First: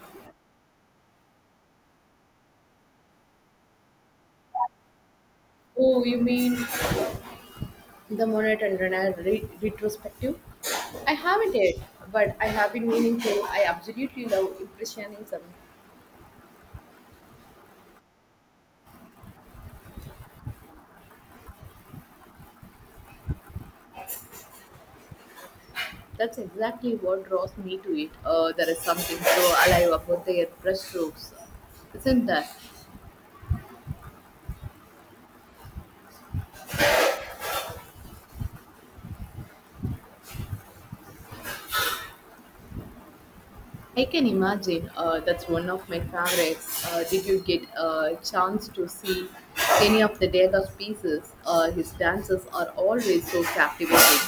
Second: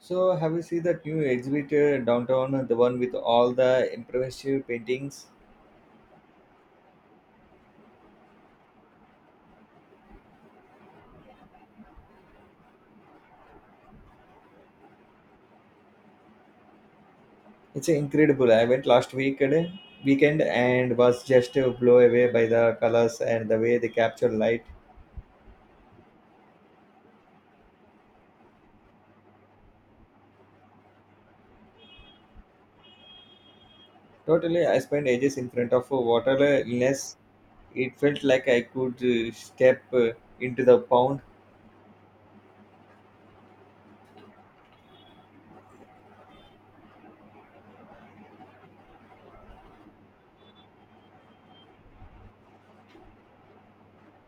So have you seen that new exhibit downtown, the one with all the impressive paintings? Oh, you mean the Monet and retrospective? I haven't yet, but I have been meaning to. I absolutely love Impressionism. It's incredible. I went last week weekend and was just blown away by the colors and the way they capture light. That's exactly what draws me to it. There is something so alive about their brushstrokes, isn't there? Totally, I spent ages in front of a water it felt like I could step into the pond. I can imagine. That's one of my favorites. Did you get a chance to see any of the Degas pieces? His dances are always so captivating.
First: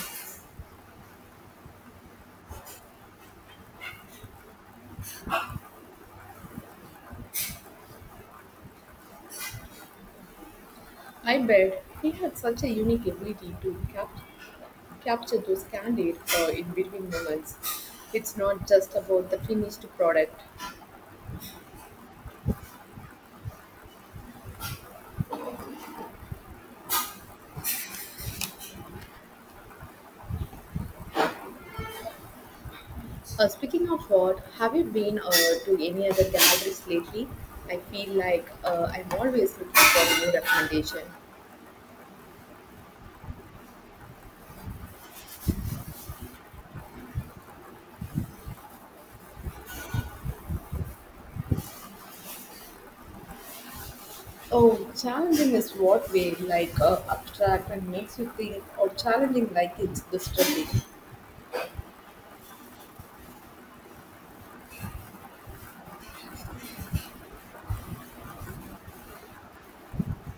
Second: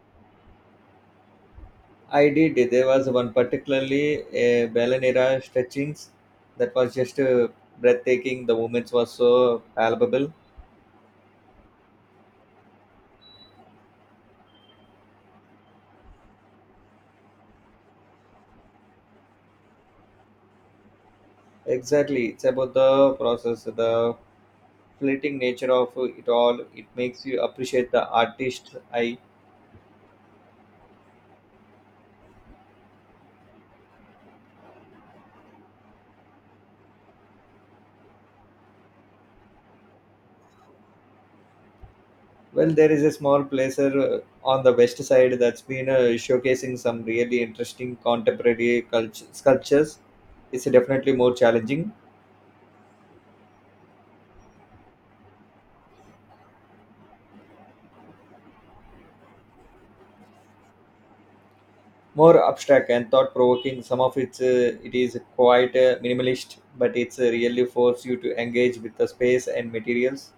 I did. There was one particularly a Ballenera stretchings that was just breathtaking. The movements were so palpable. I bet he had such a unique ability to capture those candid, in between moments. It's not just about the finished product. Exactly. It's about the process, the fleeting nature of it all. It makes you appreciate the artist. I Speaking of what, have you been, to any other galleries lately? I feel like, I'm always looking for new recommendation. Well, there is a small placer on the west side that's been showcasing some really interesting contemporary culture, sculptures. It's definitely more challenging, Oh, challenging is what way, like, abstract and makes you think, or challenging like it's disturbing? more abstract, and thought-provoking. Some of it is quite minimalist, but it's really force you to engage with the space and materials.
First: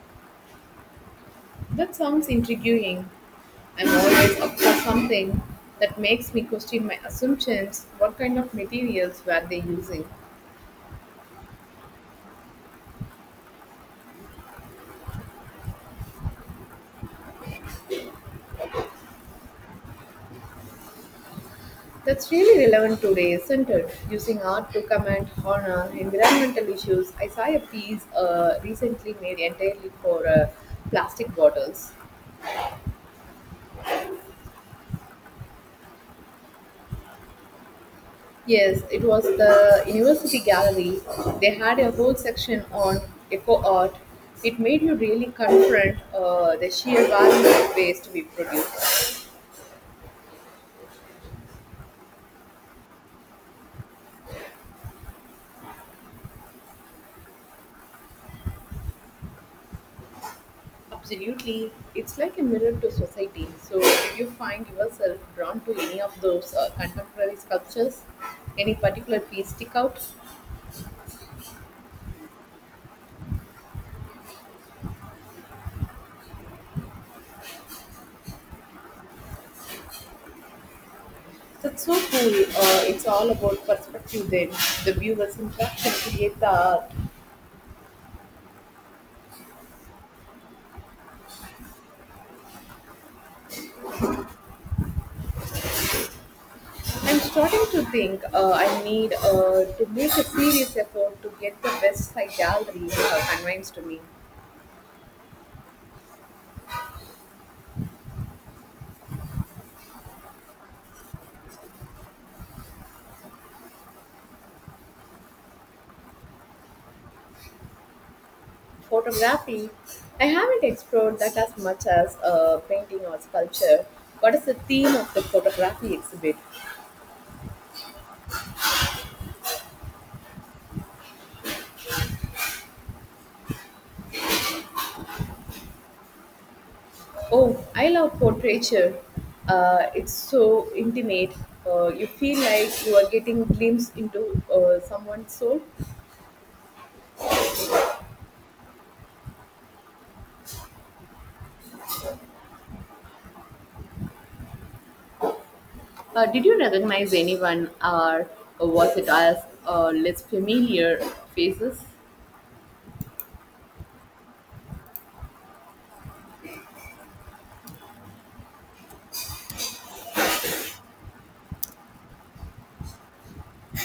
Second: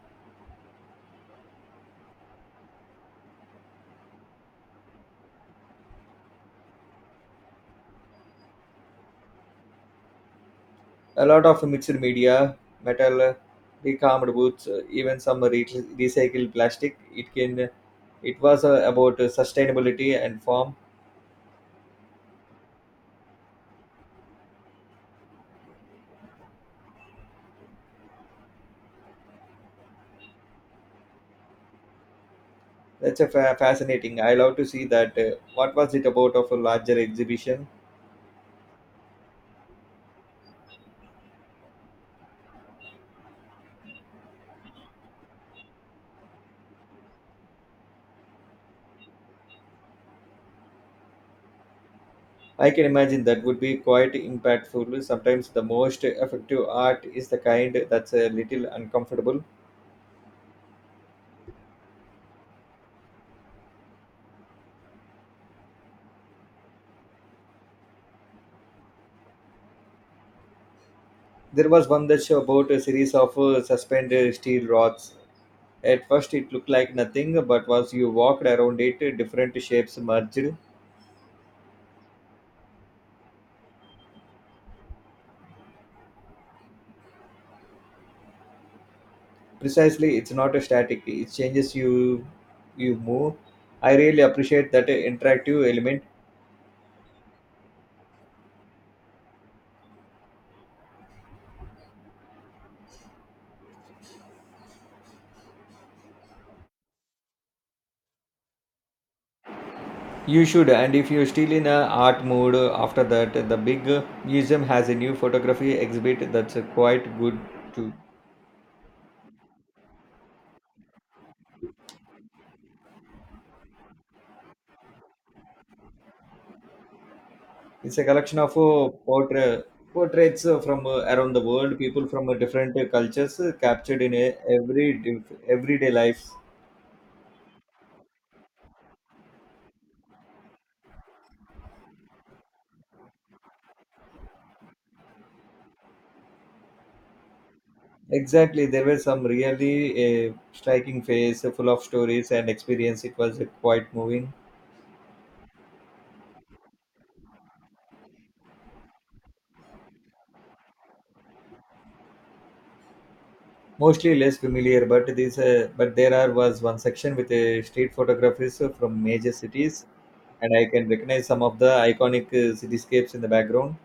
That sounds intriguing. I'm always up for something that makes me question my assumptions. What kind of materials were they using? A lot of mixed media, metal, decayed woods, even some recycled plastic. It can. It was about sustainability and form. That's really relevant today, isn't it? Using art to comment on, environmental issues. I saw a piece, recently made entirely for, plastic bottles. That's a fascinating. I love to see that. What was it about of a larger exhibition? Yes, it was the university gallery. They had a whole section on eco art. It made you really confront, the sheer value of waste we produce. I can imagine that would be quite impactful. Sometimes the most effective art is the kind that's a little uncomfortable. Absolutely. It's like a mirror to society. So, do you find yourself drawn to any of those, contemporary sculptures? Any particular piece stick out? There was one that's about a series of suspended steel rods. At first, it looked like nothing, but once you walked around it, different shapes merged. That's so cool. It's all about perspective then. The viewer's interaction create the art. Precisely, it's not a static; it changes you. You move. I really appreciate that interactive element. I'm starting to think, I need, to make a serious effort to get the West Side Gallery, convinced to me. You should, and if you're still in a art mood after that, the big museum has a new photography exhibit that's quite good too. Photography, I haven't explored that as much as, painting or sculpture. What is the theme of the photography exhibit? It's a collection of portraits from around the world, people from different cultures captured in a every everyday life. Oh, I love portraiture. It's so intimate. You feel like you are getting glimpse into, someone's soul. Exactly, there were some really striking face full of stories and experience. It was quite moving. Did you recognize anyone, or was it as, less familiar faces? Mostly less familiar, but this but there are was one section with street photographers from major cities, and I can recognize some of the iconic cityscapes in the background.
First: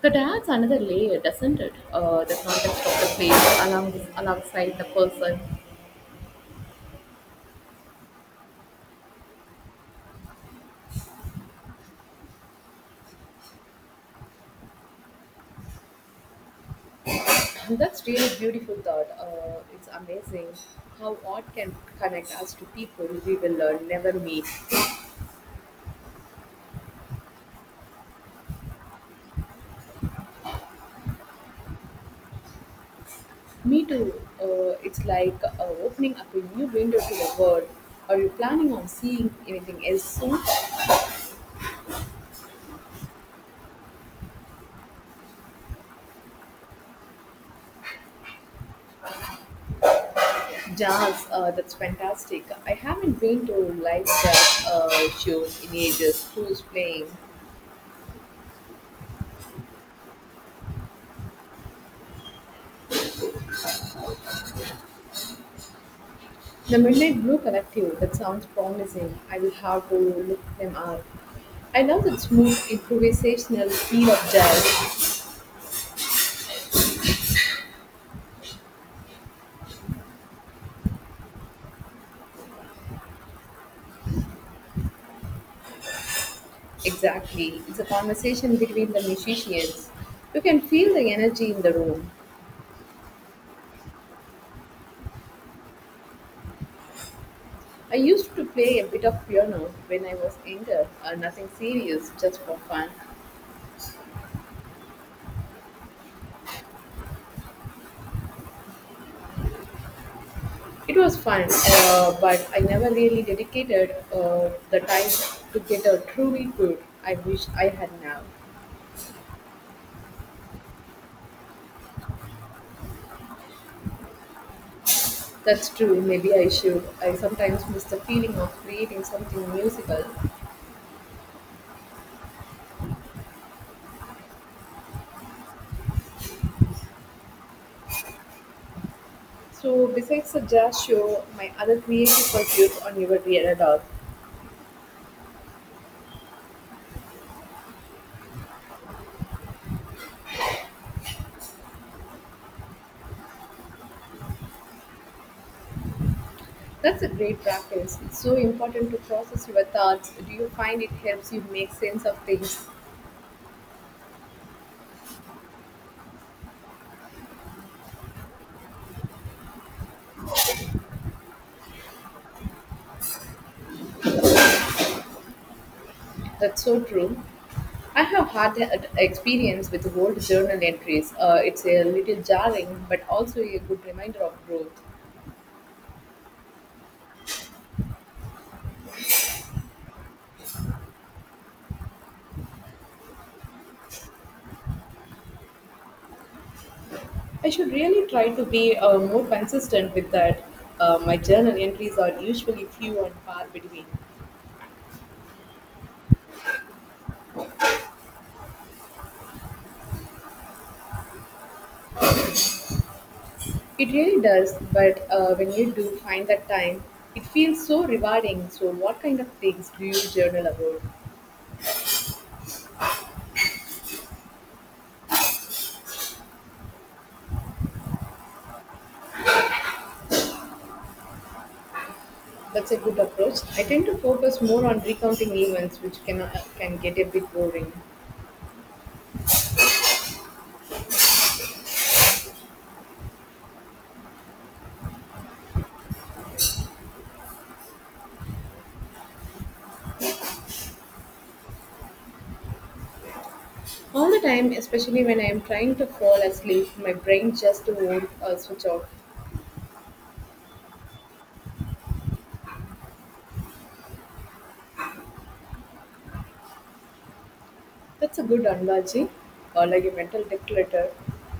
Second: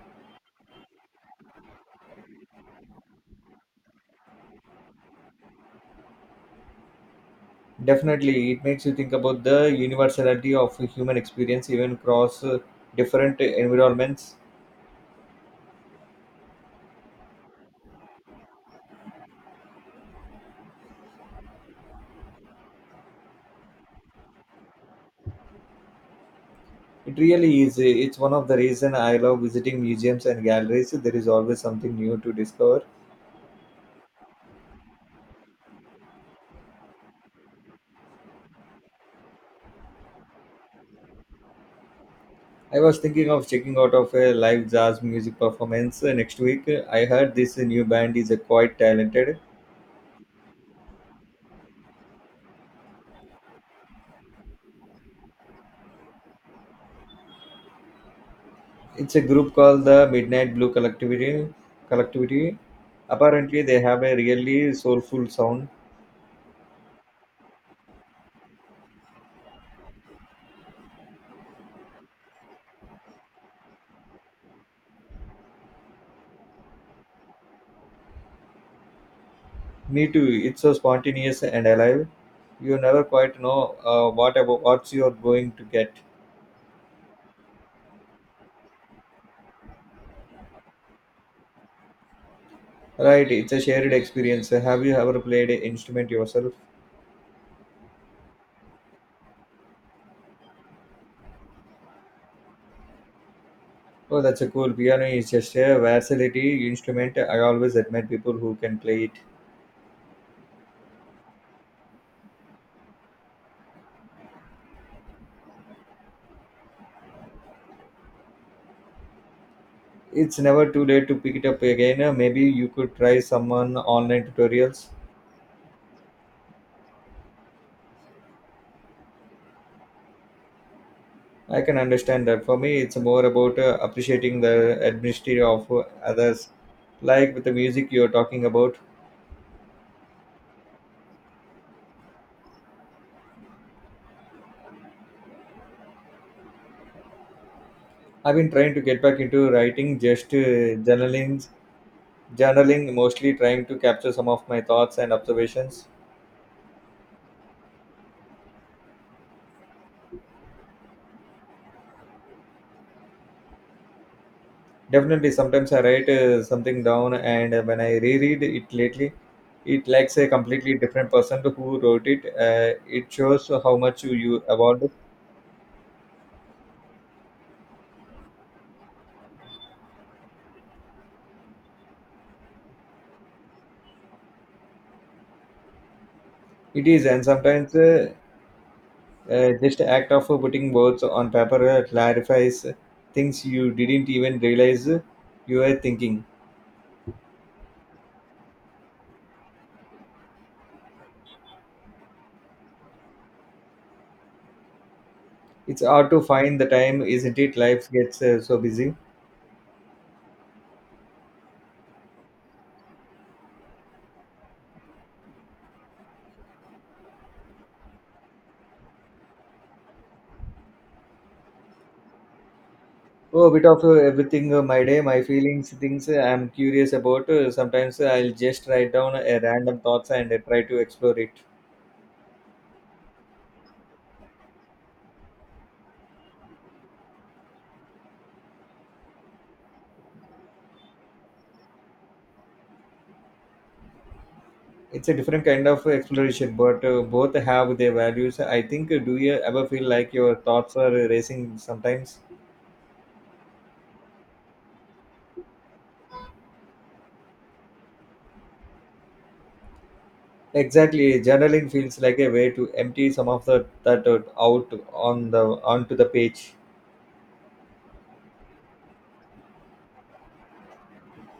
That adds another layer, doesn't it? The context of the alongside the person. Definitely, it makes you think about the universality of human experience, even across different environments. That's really beautiful thought. It's amazing how art can connect us to people we will, never meet. It really is. It's one of the reason I love visiting museums and galleries. There is always something new to discover. Me too. It's like, opening up a new window to the world. Are you planning on seeing anything else soon? I was thinking of checking out of a live jazz music performance next week. I heard this new band is quite talented. Jazz, that's fantastic. I haven't been to live jazz, shows in ages. Who's playing? It's a group called the Midnight Blue Collectivity. Collectivity. Apparently, they have a really soulful sound. The Midnight Blue Collective. That sounds promising. I will have to look them up. I love the smooth improvisational feel of jazz. Me too. It's so spontaneous and alive. You never quite know what about what you're going to get. Exactly. It's a conversation between the musicians. You can feel the energy in the room. Right. It's a shared experience. Have you ever played an instrument yourself? I used to play a bit of piano when I was younger, nothing serious, just for fun. Oh, that's a cool. Piano is just a versatility instrument. I always admire people who can play it. It was fun, but I never really dedicated, the time to get a truly good. I wish I had now. It's never too late to pick it up again. Maybe you could try someone online tutorials. That's true, maybe I should. I sometimes miss the feeling of creating something musical. I can understand that. For me, it's more about appreciating the administry of others, like with the music you're talking about. So, besides the jazz show, my other creative pursuits on your radar. I've been trying to get back into writing, just journaling, mostly trying to capture some of my thoughts and observations. That's a great practice. It's so important to process your thoughts. Do you find it helps you make sense of things? Definitely, sometimes I write something down, and when I reread it lately, it lacks a completely different person to who wrote it. It shows how much you evolved. That's so true. I have had an experience with old journal entries. It's a little jarring, but also a good reminder of growth. It is, and sometimes just act of putting words on paper clarifies things you didn't even realize you were thinking. I should really try to be, more consistent with that. My journal entries are usually few and far between. It's hard to find the time, isn't it? Life gets so busy. It really does, but, when you do find that time, it feels so rewarding. So, what kind of things do you journal about? Oh, a bit of everything, my day, my feelings, things I'm curious about. Sometimes I'll just write down a random thoughts and try to explore it. That's a good approach. I tend to focus more on recounting events, which can get a bit boring. It's a different kind of exploration, but both have their values. I think, do you ever feel like your thoughts are racing sometimes? All the time, especially when I am trying to fall asleep, my brain just won't, switch off. Exactly, journaling feels like a way to empty some of the that out on the onto the page. That's a good analogy, or like a mental declutter.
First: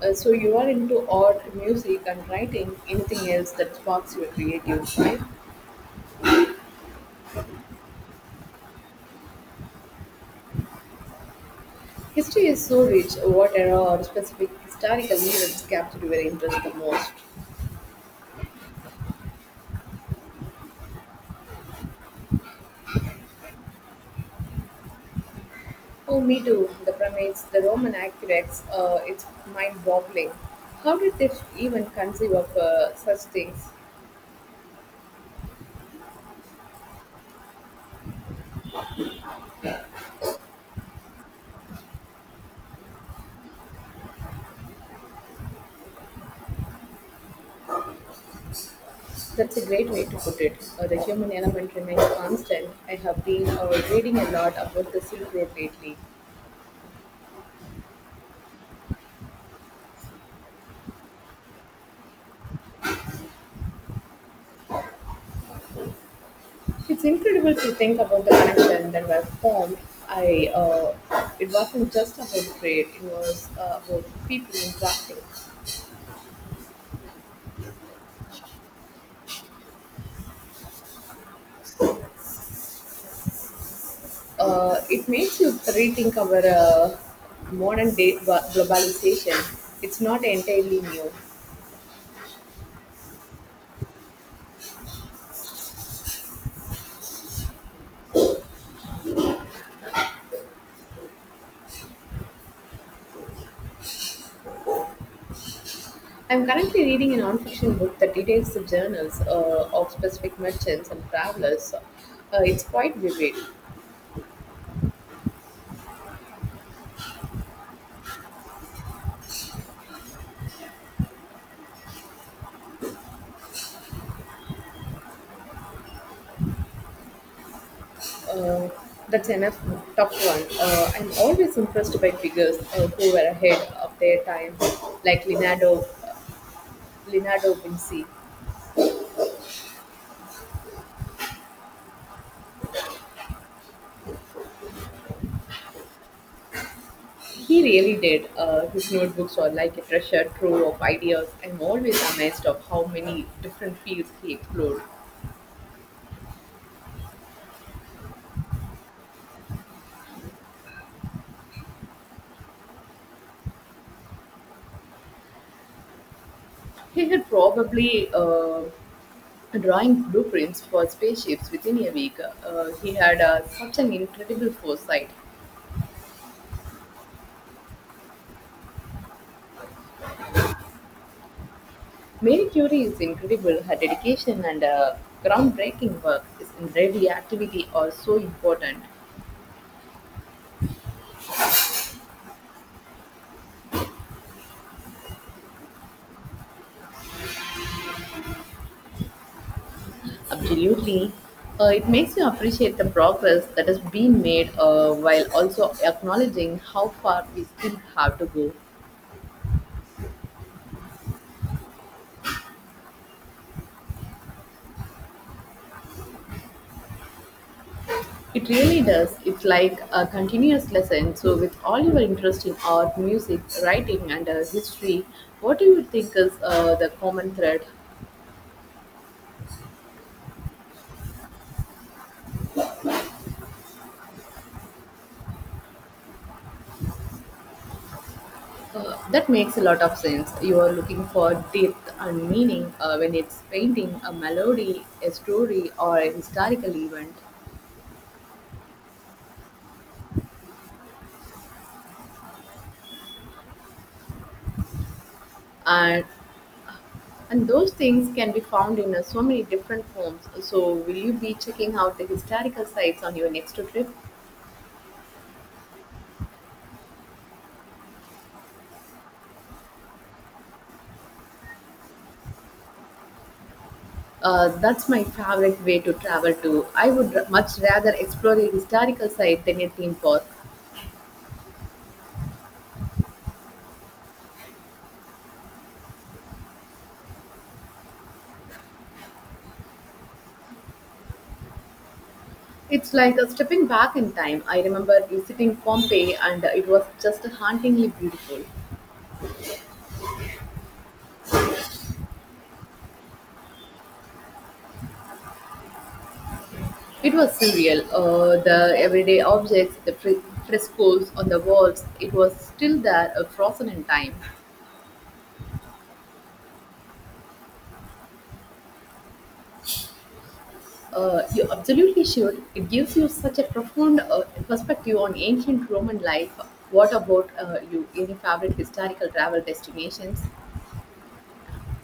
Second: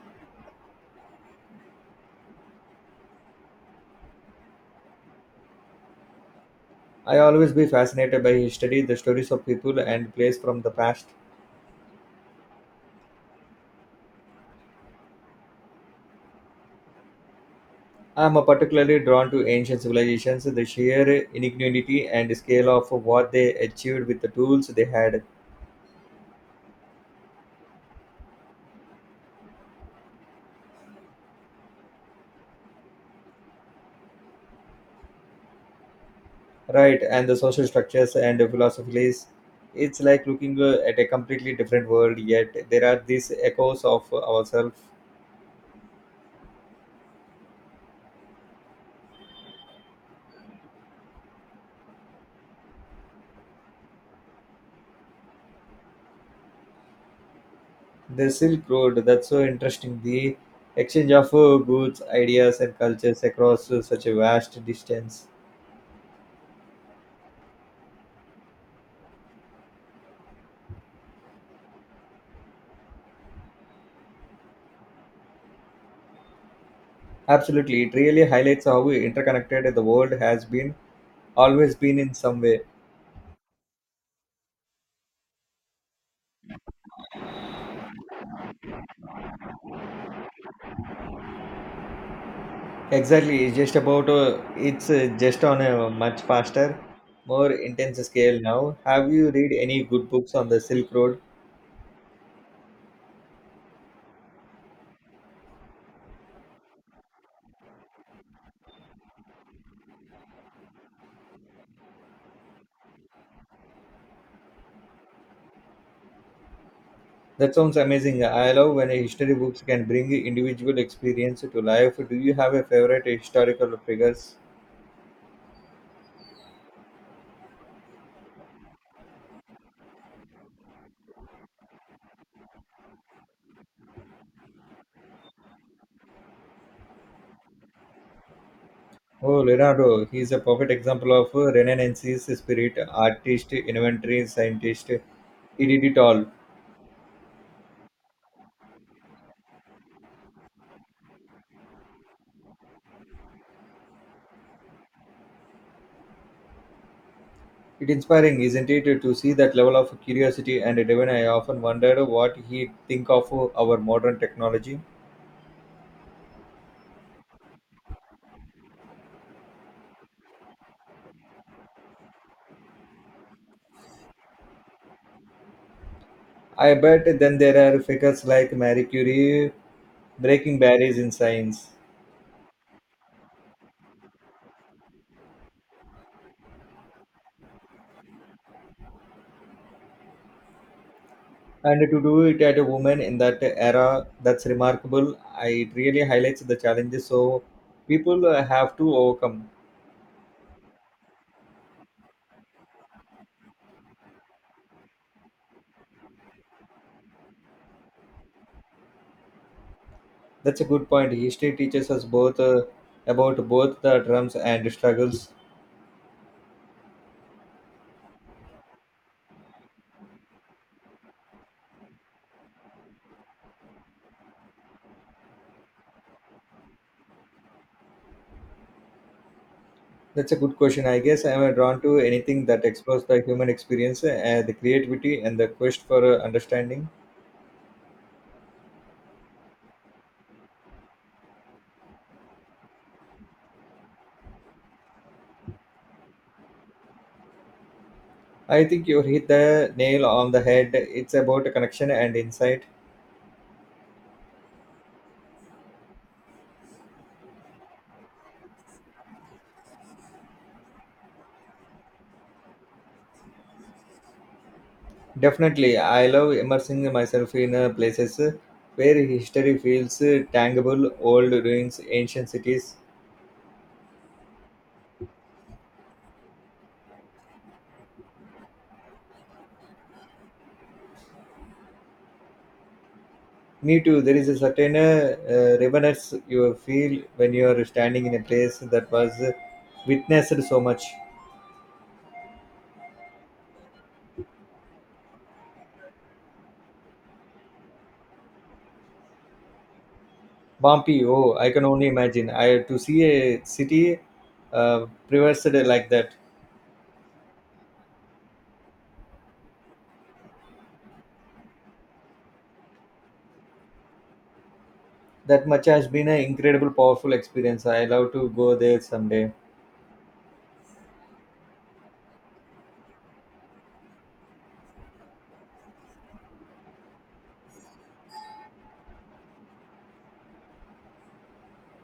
So you are into art, music, and writing. Anything else that sparks your creative side? I always be fascinated by history, the stories of people and place from the past. History is so rich. What era or specific historical events captured your interest the most? I'm particularly drawn to ancient civilizations, the sheer ingenuity and scale of what they achieved with the tools they had, Oh, me too. The primates, the Roman aqueducts, it's mind boggling. How did they even conceive of, such things? right? And the social structures and the philosophies. It's like looking at a completely different world, yet there are these echoes of ourselves. That's a great way to put it. The human element remains constant. I have been, reading a lot about the Silk Road lately. The Silk Road, that's so interesting. The exchange of goods, ideas, and cultures across such a vast distance. It's incredible to think about the connection that were formed. I, uh, it wasn't just about trade, it was, about people interacting. Absolutely, it really highlights how interconnected the world has been, always been in some way. It makes you rethink our, modern day globalization. It's not entirely new. Exactly, it's just on a much faster, more intense scale now. Have you read any good books on the Silk Road? I'm currently reading a non-fiction book that details the journals, of specific merchants and travelers. It's quite vivid. That sounds amazing. I love when history books can bring individual experience to life. Do you have a favorite historical figures? Uh, that's enough tough one. I'm always impressed by figures, who were ahead of their time, like Leonardo Vinci. Oh, Leonardo, he's a perfect example of Renaissance's spirit, artist, inventor, scientist. He did it all. He really did. His notebooks are like a treasure trove of ideas. I'm always amazed of how many different fields he explored. It's inspiring, isn't it, to see that level of curiosity and even I often wondered what he'd think of our modern technology. He had probably, drawing blueprints for spaceships within a week. He had, such an incredible foresight. I bet then there are figures like Marie Curie breaking barriers in science. Mary Curie is incredible. Her dedication and, groundbreaking work is in radioactivity are so important. And to do it at a woman in that era, that's remarkable. I, it really highlights the challenges so people have to overcome. Absolutely. It makes you appreciate the progress that has been made, while also acknowledging how far we still have to go. That's a good point. History teaches us both about both the drums and struggles. It really does. It's like a continuous lesson. So, with all your interest in art, music, writing, and, history, what do you think is, the common thread? That's a good question. I guess I am drawn to anything that explores the human experience, the creativity, and the quest for understanding. That makes a lot of sense. You are looking for depth and meaning, when it's painting a melody, a story, or a historical event. I think you hit the nail on the head. It's about connection and insight. And And those things can be found in, so many different forms. So, will you be checking out the historical sites on your next trip? Definitely, I love immersing myself in places where history feels tangible, old ruins, ancient cities. That's my favorite way to travel to. I would much rather explore a historical site than a theme park. Me too. There is a certain reverence you feel when you are standing in a place that was witnessed so much. It's like a stepping back in time. I remember visiting Pompeii, and, it was just hauntingly beautiful. Bumpy, oh, I can only imagine. I to see a city previously like that. It was surreal. The everyday objects, the frescoes on the walls, it was still there, frozen in time. That much has been an incredible, powerful experience. I love to go there someday. You absolutely should. It gives you such a profound, perspective on ancient Roman life. What about, you? Any favorite historical travel destinations?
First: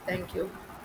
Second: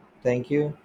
Thank Thank you. you.